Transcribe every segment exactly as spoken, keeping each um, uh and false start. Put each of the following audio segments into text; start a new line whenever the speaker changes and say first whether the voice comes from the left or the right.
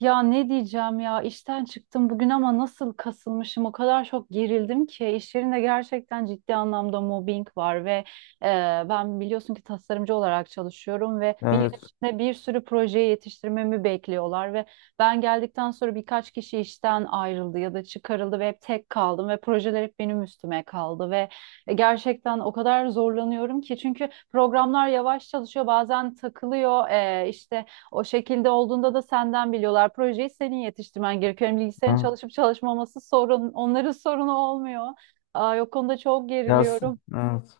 right: Ya ne diyeceğim ya, işten çıktım bugün ama nasıl kasılmışım, o kadar çok gerildim ki. İş yerinde gerçekten ciddi anlamda mobbing var ve e, ben biliyorsun ki tasarımcı olarak çalışıyorum ve bir yıl
left: Evet,
right: içinde bir sürü projeyi yetiştirmemi bekliyorlar ve ben geldikten sonra birkaç kişi işten ayrıldı ya da çıkarıldı ve hep tek kaldım ve projeler hep benim üstüme kaldı ve e, gerçekten o kadar zorlanıyorum ki, çünkü programlar yavaş çalışıyor, bazen takılıyor. e, işte o şekilde olduğunda da senden biliyorlar. Projeyi senin yetiştirmen gerekiyor. Yani bilgisayarın
left: evet.
right: çalışıp çalışmaması sorun, onların sorunu olmuyor. Aa, o konuda çok
left: Ya, s-
right: geriliyorum.
left: evet.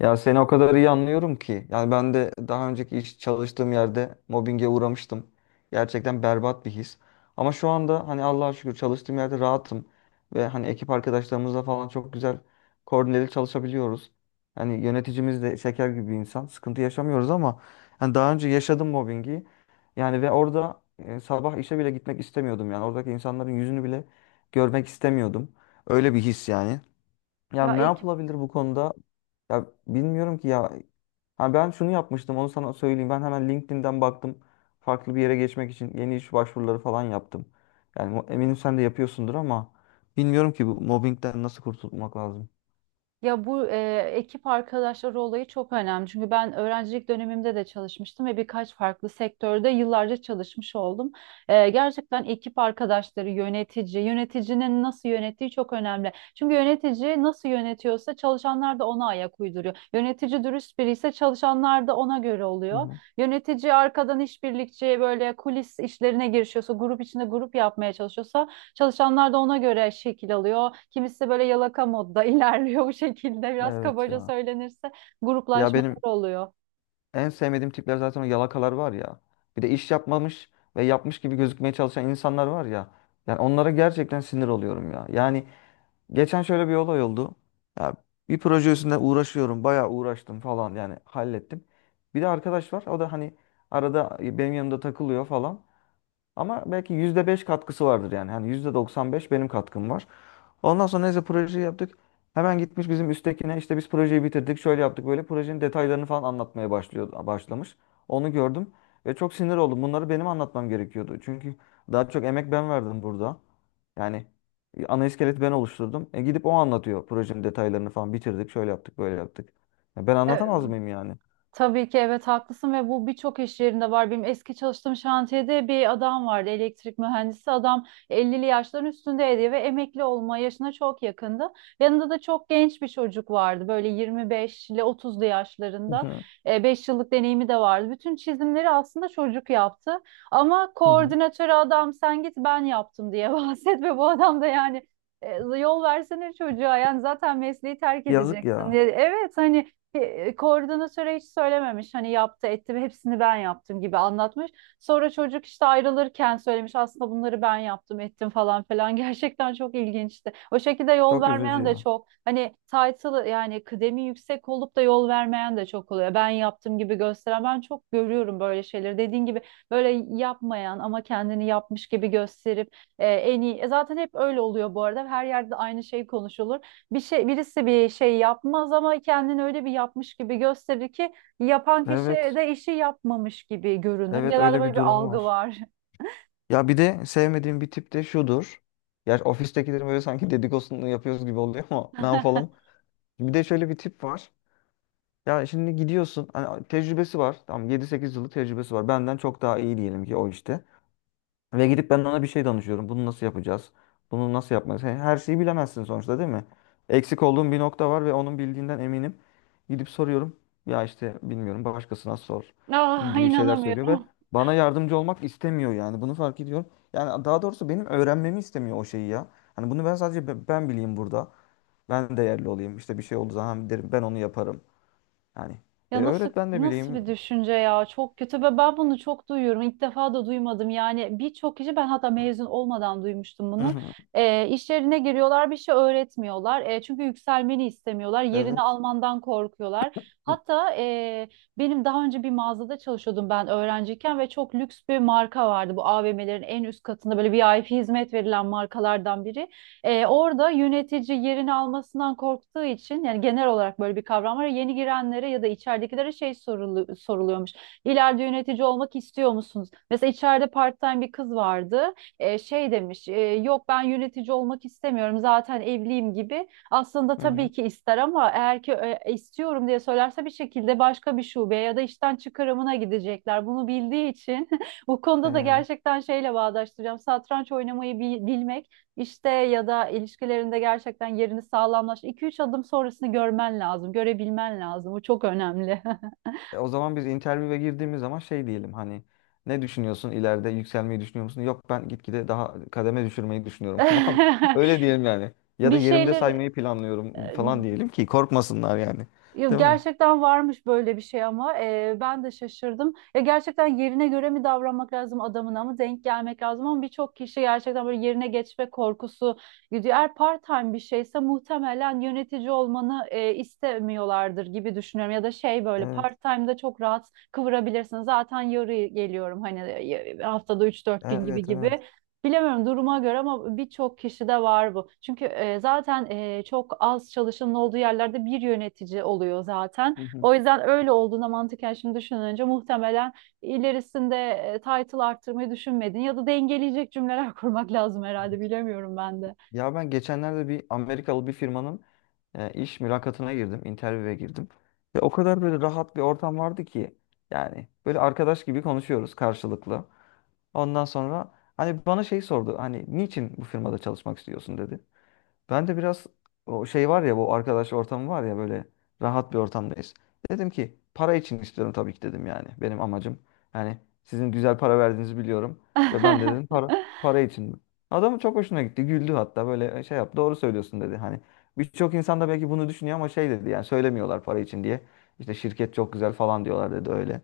left: Ya seni o kadar iyi anlıyorum ki. Yani ben de daha önceki iş çalıştığım yerde mobbinge uğramıştım. Gerçekten berbat bir his. Ama şu anda hani Allah'a şükür çalıştığım yerde rahatım. Ve hani ekip arkadaşlarımızla falan çok güzel koordineli çalışabiliyoruz. Hani yöneticimiz de şeker gibi bir insan. Sıkıntı yaşamıyoruz ama hani daha önce yaşadım mobbingi. Yani ve orada e, sabah işe bile gitmek istemiyordum yani. Oradaki insanların yüzünü bile görmek istemiyordum. Öyle bir his yani. Ya
right: Ya
left: ne
right: ekip...
left: yapılabilir bu konuda? Ya bilmiyorum ki ya. Ha ben şunu yapmıştım onu sana söyleyeyim. Ben hemen LinkedIn'den baktım. Farklı bir yere geçmek için yeni iş başvuruları falan yaptım. Yani mu- eminim sen de yapıyorsundur ama bilmiyorum ki bu mobbingden nasıl kurtulmak lazım.
right: Ya bu e, ekip arkadaşları olayı çok önemli. Çünkü ben öğrencilik dönemimde de çalışmıştım ve birkaç farklı sektörde yıllarca çalışmış oldum. E, gerçekten ekip arkadaşları, yönetici, yöneticinin nasıl yönettiği çok önemli. Çünkü yönetici nasıl yönetiyorsa çalışanlar da ona ayak uyduruyor. Yönetici dürüst biri ise çalışanlar da ona göre
left: Hı
right: oluyor.
left: hı.
right: Yönetici arkadan işbirlikçi böyle kulis işlerine girişiyorsa, grup içinde grup yapmaya çalışıyorsa çalışanlar da ona göre şekil alıyor. Kimisi böyle yalaka modda ilerliyor bu şekilde. Biraz
left: Evet
right: kabaca
left: ya.
right: söylenirse
left: Ya
right: gruplaşmalar
left: benim
right: oluyor.
left: en sevmediğim tipler zaten o yalakalar var ya. Bir de iş yapmamış ve yapmış gibi gözükmeye çalışan insanlar var ya. Yani onlara gerçekten sinir oluyorum ya. Yani geçen şöyle bir olay oldu. Ya bir proje üstünde uğraşıyorum. Bayağı uğraştım falan yani hallettim. Bir de arkadaş var. O da hani arada benim yanımda takılıyor falan. Ama belki yüzde beş katkısı vardır yani. Hani yüzde doksan beş benim katkım var. Ondan sonra neyse projeyi yaptık. Hemen gitmiş bizim üsttekine işte biz projeyi bitirdik. Şöyle yaptık böyle projenin detaylarını falan anlatmaya başlıyor, başlamış. Onu gördüm ve çok sinir oldum. Bunları benim anlatmam gerekiyordu. Çünkü daha çok emek ben verdim burada. Yani e, ana iskeleti ben oluşturdum. E gidip o anlatıyor projenin detaylarını falan bitirdik. Şöyle yaptık böyle yaptık. Ya ben
right: Ee,
left: anlatamaz mıyım yani?
right: Tabii ki evet, haklısın ve bu birçok iş yerinde var. Benim eski çalıştığım şantiyede bir adam vardı, elektrik mühendisi. Adam ellili yaşların üstündeydi ve emekli olma yaşına çok yakındı. Yanında da çok genç bir çocuk vardı, böyle yirmi beş ile otuzlu
left: Hı
right: yaşlarında.
left: hı,
right: E, beş yıllık deneyimi de vardı. Bütün çizimleri aslında çocuk yaptı. Ama
left: hı hı.
right: koordinatörü adam sen git ben yaptım diye bahset. Ve bu adam da yani e, yol versene çocuğa yani, zaten mesleği terk
left: Yazık
right: edeceksin
left: ya.
right: diye. Evet, hani e, koordinatöre hiç söylememiş, hani yaptı etti ve hepsini ben yaptım gibi anlatmış. Sonra çocuk işte ayrılırken söylemiş, aslında bunları ben yaptım ettim falan falan. Gerçekten çok ilginçti. O şekilde yol
left: Çok üzücü
right: vermeyen de
left: ya.
right: çok, hani title yani kıdemi yüksek olup da yol vermeyen de çok oluyor. Ben yaptım gibi gösteren, ben çok görüyorum böyle şeyleri. Dediğin gibi böyle yapmayan ama kendini yapmış gibi gösterip e, en iyi e, zaten hep öyle oluyor, bu arada her yerde aynı şey konuşulur. Bir şey birisi bir şey yapmaz ama kendini öyle bir yapmış gibi gösterir ki yapan kişi
left: Evet.
right: de işi yapmamış gibi görünür.
left: Evet
right: Genelde
left: öyle
right: böyle
left: bir
right: bir
left: durum
right: algı
left: var.
right: var.
left: Ya bir de sevmediğim bir tip de şudur. Ya ofistekilerin böyle sanki dedikodusunu yapıyoruz gibi oluyor ama ne yapalım. Bir de şöyle bir tip var. Ya şimdi gidiyorsun. Hani tecrübesi var. Tamam yedi sekiz yıllık tecrübesi var. Benden çok daha iyi diyelim ki o işte. Ve gidip ben ona bir şey danışıyorum. Bunu nasıl yapacağız? Bunu nasıl yapmalıyız? He- Her şeyi bilemezsin sonuçta değil mi? Eksik olduğum bir nokta var ve onun bildiğinden eminim. Gidip soruyorum. Ya işte bilmiyorum başkasına sor
right: Ah,
left: gibi şeyler söylüyor ve
right: inanamıyorum.
left: bana yardımcı olmak istemiyor yani. Bunu fark ediyorum. Yani daha doğrusu benim öğrenmemi istemiyor o şeyi ya. Hani bunu ben sadece be- ben bileyim burada. Ben değerli olayım. İşte bir şey olduğu zaman derim ben onu yaparım. Yani e,
right: Ya nasıl
left: öğret ben de
right: nasıl
left: bileyim.
right: bir düşünce ya, çok kötü. Ve ben bunu çok duyuyorum, ilk defa da duymadım yani. Birçok kişi, ben hatta mezun olmadan duymuştum
left: Hı
right: bunu.
left: hı.
right: ee, iş yerine giriyorlar, bir şey öğretmiyorlar. Ee, çünkü yükselmeni istemiyorlar, yerini
left: Evet.
right: almandan korkuyorlar. Hatta e, benim, daha önce bir mağazada çalışıyordum ben öğrenciyken ve çok lüks bir marka vardı, bu A V M'lerin en üst katında böyle V I P hizmet verilen markalardan biri. E, orada yönetici yerini almasından korktuğu için, yani genel olarak böyle bir kavram var, yeni girenlere ya da içeridekilere şey sorulu- soruluyormuş: İleride yönetici olmak istiyor musunuz? Mesela içeride part-time bir kız vardı. E, şey demiş, e, yok, ben yönetici olmak istemiyorum, zaten evliyim gibi. Aslında tabii
left: Hı
right: ki ister, ama eğer ki e, istiyorum diye söylerse bir şekilde başka bir şubeye ya da işten çıkarımına gidecekler. Bunu bildiği için. Bu konuda da
left: hı.
right: gerçekten şeyle bağdaştıracağım: satranç oynamayı bi- bilmek işte, ya da ilişkilerinde gerçekten yerini sağlamlaş. iki üç adım sonrasını görmen lazım, görebilmen lazım. Bu çok önemli.
left: E, O zaman biz intervyuya girdiğimiz zaman şey diyelim hani ne düşünüyorsun ileride yükselmeyi düşünüyor musun? Yok ben gitgide daha kademe düşürmeyi düşünüyorum falan. Öyle diyelim yani. Ya da
right: Bir
left: yerimde
right: şeyler...
left: saymayı planlıyorum falan diyelim ki korkmasınlar yani.
right: Ya
left: Değil mi?
right: gerçekten varmış böyle bir şey ama e, ben de şaşırdım. Ya gerçekten yerine göre mi davranmak lazım, adamına mı denk gelmek lazım? Ama birçok kişi gerçekten böyle yerine geçme korkusu gidiyor. Eğer part-time bir şeyse muhtemelen yönetici olmanı e, istemiyorlardır gibi düşünüyorum. Ya da şey, böyle
left: Evet,
right: part-time'da çok rahat kıvırabilirsin. Zaten yarı geliyorum hani, e, haftada üç dört gün gibi
left: evet, evet.
right: gibi. Bilemiyorum, duruma göre ama birçok kişide var bu. Çünkü e, zaten e, çok az çalışanın olduğu yerlerde bir yönetici oluyor zaten.
left: Hı hı.
right: O yüzden öyle olduğunda mantıken şimdi düşününce, muhtemelen ilerisinde e, title arttırmayı düşünmedin ya da dengeleyecek cümleler kurmak lazım herhalde, bilemiyorum ben de.
left: Ya ben geçenlerde bir Amerikalı bir firmanın e, iş mülakatına girdim, interview'e girdim. Ve o kadar böyle rahat bir ortam vardı ki yani böyle arkadaş gibi konuşuyoruz karşılıklı. Ondan sonra hani bana şey sordu. Hani niçin bu firmada çalışmak istiyorsun dedi. Ben de biraz o şey var ya bu arkadaş ortamı var ya böyle rahat bir ortamdayız. Dedim ki para için istiyorum tabii ki dedim yani. Benim amacım. Yani sizin güzel para verdiğinizi biliyorum. Ve ben de dedim para para için. Adamın çok hoşuna gitti. Güldü hatta böyle e, şey yap doğru söylüyorsun dedi. Hani birçok insan da belki bunu düşünüyor ama şey dedi yani söylemiyorlar para için diye. İşte şirket çok güzel falan diyorlar dedi öyle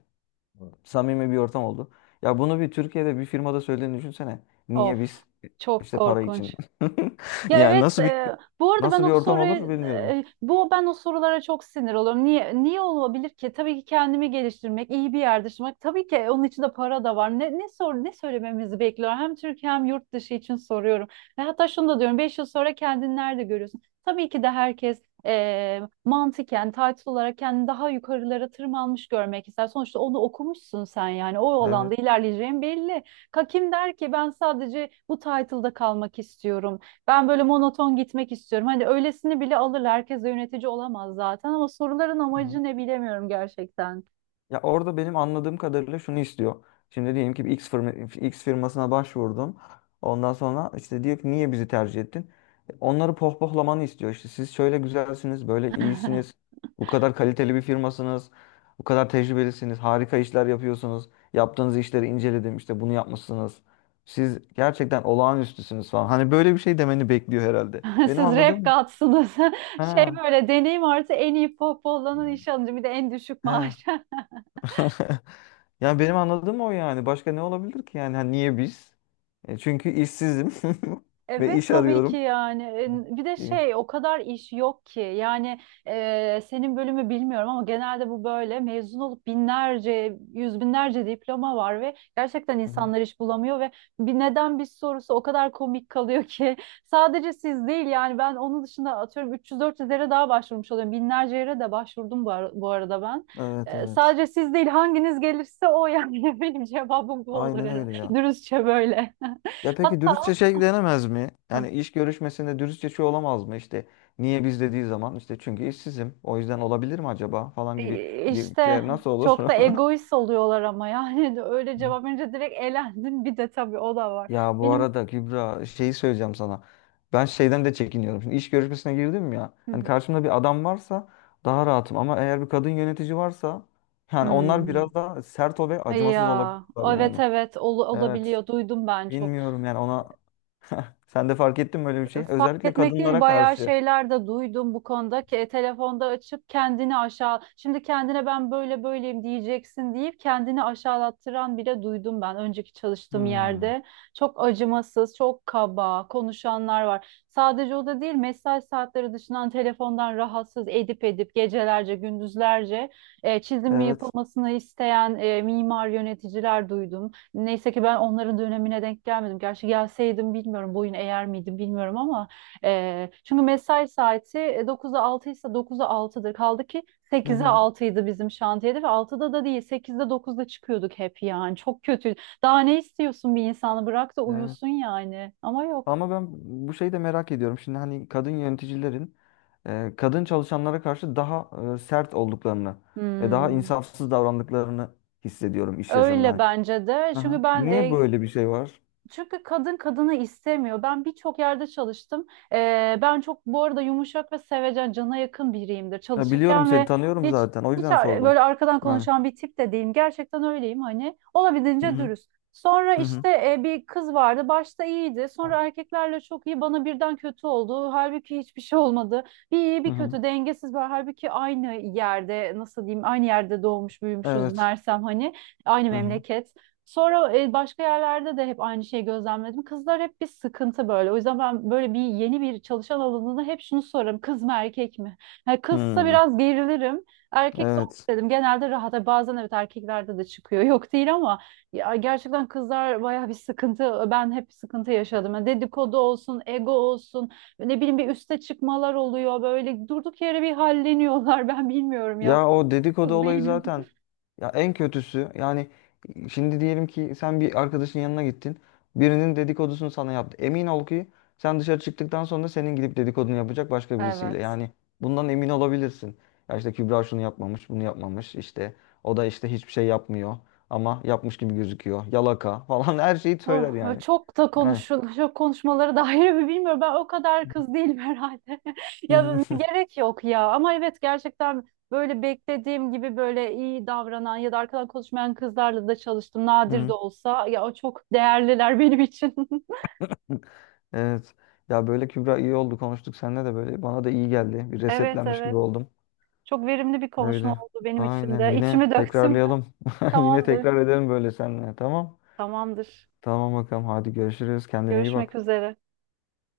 left: samimi bir ortam oldu. Ya bunu bir Türkiye'de bir firmada söylediğini düşünsene. Niye
right: Of,
left: biz
right: çok
left: işte para için?
right: korkunç. Ya
left: Yani
right: evet,
left: nasıl bir
right: e, bu arada ben
left: nasıl bir
right: o
left: ortam olur
right: soruyu
left: bilmiyorum.
right: e, bu ben o sorulara çok sinir oluyorum. Niye niye olabilir ki? Tabii ki kendimi geliştirmek, iyi bir yerde yaşamak. Tabii ki onun için de para da var. Ne ne sor ne söylememizi bekliyor? Hem Türkiye hem yurt dışı için soruyorum. Ve hatta şunu da diyorum: beş yıl sonra kendini nerede görüyorsun? Tabii ki de herkes e, mantıken, title olarak kendini daha yukarılara tırmanmış görmek ister. Sonuçta onu okumuşsun sen yani, o
left: Evet.
right: alanda ilerleyeceğin belli. Ka- Kim der ki ben sadece bu title'da kalmak istiyorum, ben böyle monoton gitmek istiyorum? Hani öylesini bile alırlar. Herkes de yönetici olamaz zaten, ama soruların amacı ne bilemiyorum gerçekten.
left: Ya orada benim anladığım kadarıyla şunu istiyor. Şimdi diyelim ki bir X firma, X firmasına başvurdun. Ondan sonra işte diyor ki niye bizi tercih ettin? E, Onları pohpohlamanı istiyor. İşte siz şöyle güzelsiniz, böyle iyisiniz. Bu kadar kaliteli bir firmasınız. Bu kadar tecrübelisiniz. Harika işler yapıyorsunuz. Yaptığınız işleri inceledim. İşte bunu yapmışsınız. Siz gerçekten olağanüstüsünüz falan. Hani böyle bir şey demeni bekliyor herhalde. Benim
right: Siz rap
left: anladığım...
right: katsınız. Şey,
left: Ha,
right: böyle deneyim artı en iyi pop olanın iş alınca bir de en düşük
left: he.
right: maaş.
left: Yani benim anladığım o yani. Başka ne olabilir ki yani? Hani niye biz? E, çünkü işsizim ve
right: Evet,
left: iş
right: tabii ki
left: arıyorum.
right: yani. E, bir de
left: E,
right: şey, o kadar iş yok ki yani. E, senin bölümü bilmiyorum ama genelde bu böyle, mezun olup binlerce yüz binlerce diploma var ve gerçekten
left: hı hı.
right: insanlar iş bulamıyor ve bir neden bir sorusu o kadar komik kalıyor ki. Sadece siz değil yani, ben onun dışında atıyorum üç yüz dört yüz yere daha başvurmuş oluyorum, binlerce yere de başvurdum bu, ar- bu arada ben.
left: Evet
right: E,
left: evet.
right: sadece siz değil, hanginiz gelirse o yani. Benim cevabım bu olur
left: Aynen
right: herhalde,
left: öyle ya.
right: dürüstçe böyle.
left: Ya peki dürüstçe
right: Hatta...
left: şey denemez mi? Yani iş görüşmesinde dürüstçe şey olamaz mı? İşte? Niye biz dediği zaman işte çünkü işsizim. O yüzden olabilir mi acaba falan gibi.
right: İşte
left: Şey, nasıl olur?
right: çok da egoist oluyorlar ama, yani de öyle cevap verince direkt elendin. Bir de tabii o da var.
left: Ya bu
right: Benim...
left: arada Kübra şeyi söyleyeceğim sana. Ben şeyden de çekiniyorum. Şimdi iş görüşmesine girdim ya.
right: Hı
left: Hani
right: hı.
left: karşımda bir adam varsa daha rahatım. Ama eğer bir kadın yönetici varsa yani onlar
right: Hmm.
left: biraz daha sert o ve acımasız
right: Ya
left: olabilirler
right: evet
left: yani.
right: evet, ol-
left: Evet.
right: olabiliyor. Duydum ben çok.
left: Bilmiyorum yani ona. Sen de fark ettin mi öyle bir şey?
right: Fark
left: Özellikle
right: etmek değil,
left: kadınlara
right: bayağı
left: karşı.
right: şeyler de duydum bu konuda ki e, telefonda açıp kendini aşağı, şimdi kendine ben böyle böyleyim diyeceksin deyip kendini aşağılattıran bile duydum ben önceki çalıştığım
left: Hmm.
right: yerde. Çok acımasız, çok kaba konuşanlar var. Sadece o da değil, mesai saatleri dışından telefondan rahatsız edip edip gecelerce gündüzlerce e, çizim
left: Evet.
right: yapılmasını isteyen e, mimar yöneticiler duydum. Neyse ki ben onların dönemine denk gelmedim. Gerçi gelseydim bilmiyorum boyun eğer miydim bilmiyorum ama e, çünkü mesai saati e, dokuza altı ise dokuza altıdır. Kaldı ki
left: Hı
right: sekize
left: hı.
right: altıydı bizim şantiyede ve altıda da değil, sekizde dokuzda çıkıyorduk hep yani. Çok kötü. Daha ne istiyorsun, bir insanı bırak da
left: Evet.
right: uyusun yani. Ama yok.
left: Ama ben bu şeyi de merak ediyorum. Şimdi hani kadın yöneticilerin e, kadın çalışanlara karşı daha e, sert olduklarını ve daha
right: Hmm.
left: insafsız davrandıklarını hissediyorum iş yaşamında.
right: Öyle
left: Hani
right: bence de. Çünkü
left: aha.
right: ben
left: Niye
right: e,
left: böyle bir şey var?
right: Çünkü kadın kadını istemiyor. Ben birçok yerde çalıştım. Ee, ben çok bu arada yumuşak ve sevecen, cana yakın biriyimdir
left: Ya biliyorum
right: çalışırken.
left: seni
right: Ve
left: tanıyorum
right: hiç
left: zaten. O
right: hiç
left: yüzden sordum.
right: böyle arkadan
left: Yani.
right: konuşan bir tip de değilim. Gerçekten öyleyim hani,
left: Hı
right: olabildiğince
left: hı.
right: dürüst. Sonra
left: Hı hı.
right: işte e, bir kız vardı. Başta iyiydi. Sonra erkeklerle çok iyi, bana birden kötü oldu. Halbuki hiçbir şey olmadı. Bir iyi
left: Hı
right: bir
left: hı.
right: kötü, dengesiz var. Halbuki aynı yerde, nasıl diyeyim, aynı yerde doğmuş büyümüşüz
left: Evet.
right: Mersem hani. Aynı
left: Hı hı.
right: memleket. Sonra e, başka yerlerde de hep aynı şeyi gözlemledim. Kızlar hep bir sıkıntı böyle. O yüzden ben böyle bir yeni bir çalışan alanında hep şunu sorarım: kız mı erkek mi? Yani kızsa
left: Hı.
right: biraz gerilirim. Erkekse olur
left: Evet.
right: dedim, genelde rahat. Ha, bazen evet erkeklerde de çıkıyor, yok değil, ama ya gerçekten kızlar bayağı bir sıkıntı. Ben hep sıkıntı yaşadım. Yani dedikodu olsun, ego olsun, ne bileyim bir üste çıkmalar oluyor. Böyle durduk yere bir halleniyorlar. Ben bilmiyorum ya,
left: Ya o dedikodu
right: kız
left: olayı
right: değilim.
left: zaten ya en kötüsü yani şimdi diyelim ki sen bir arkadaşın yanına gittin. Birinin dedikodusunu sana yaptı. Emin ol ki sen dışarı çıktıktan sonra senin gidip dedikodunu yapacak başka birisiyle.
right: Evet.
left: Yani bundan emin olabilirsin. Ya işte Kübra şunu yapmamış, bunu yapmamış işte. O da işte hiçbir şey yapmıyor ama yapmış gibi gözüküyor. Yalaka falan her şeyi
right: Oh,
left: söyler yani.
right: çok da
left: Yani.
right: konuşul, çok konuşmaları da ayrı bir, bilmiyorum. Ben o kadar kız değilim herhalde.
left: Hı
right: Ya
left: hı,
right: gerek yok ya. Ama evet, gerçekten böyle beklediğim gibi böyle iyi davranan ya da arkadan konuşmayan kızlarla da çalıştım. Nadir de
left: hı
right: olsa ya, o çok değerliler benim için.
left: hı. Evet. Ya böyle Kübra iyi oldu konuştuk seninle de böyle bana da iyi geldi. Bir
right: Evet,
left: resetlenmiş gibi
right: evet.
left: oldum.
right: Çok verimli bir konuşma
left: Öyle.
right: oldu benim için
left: Aynen.
right: de.
left: Yine
right: İçimi döktüm.
left: tekrarlayalım. Yine
right: Tamamdır.
left: tekrar edelim böyle seninle. Tamam.
right: Tamamdır.
left: Tamam bakalım. Hadi görüşürüz. Kendine iyi
right: Görüşmek
left: bak.
right: üzere.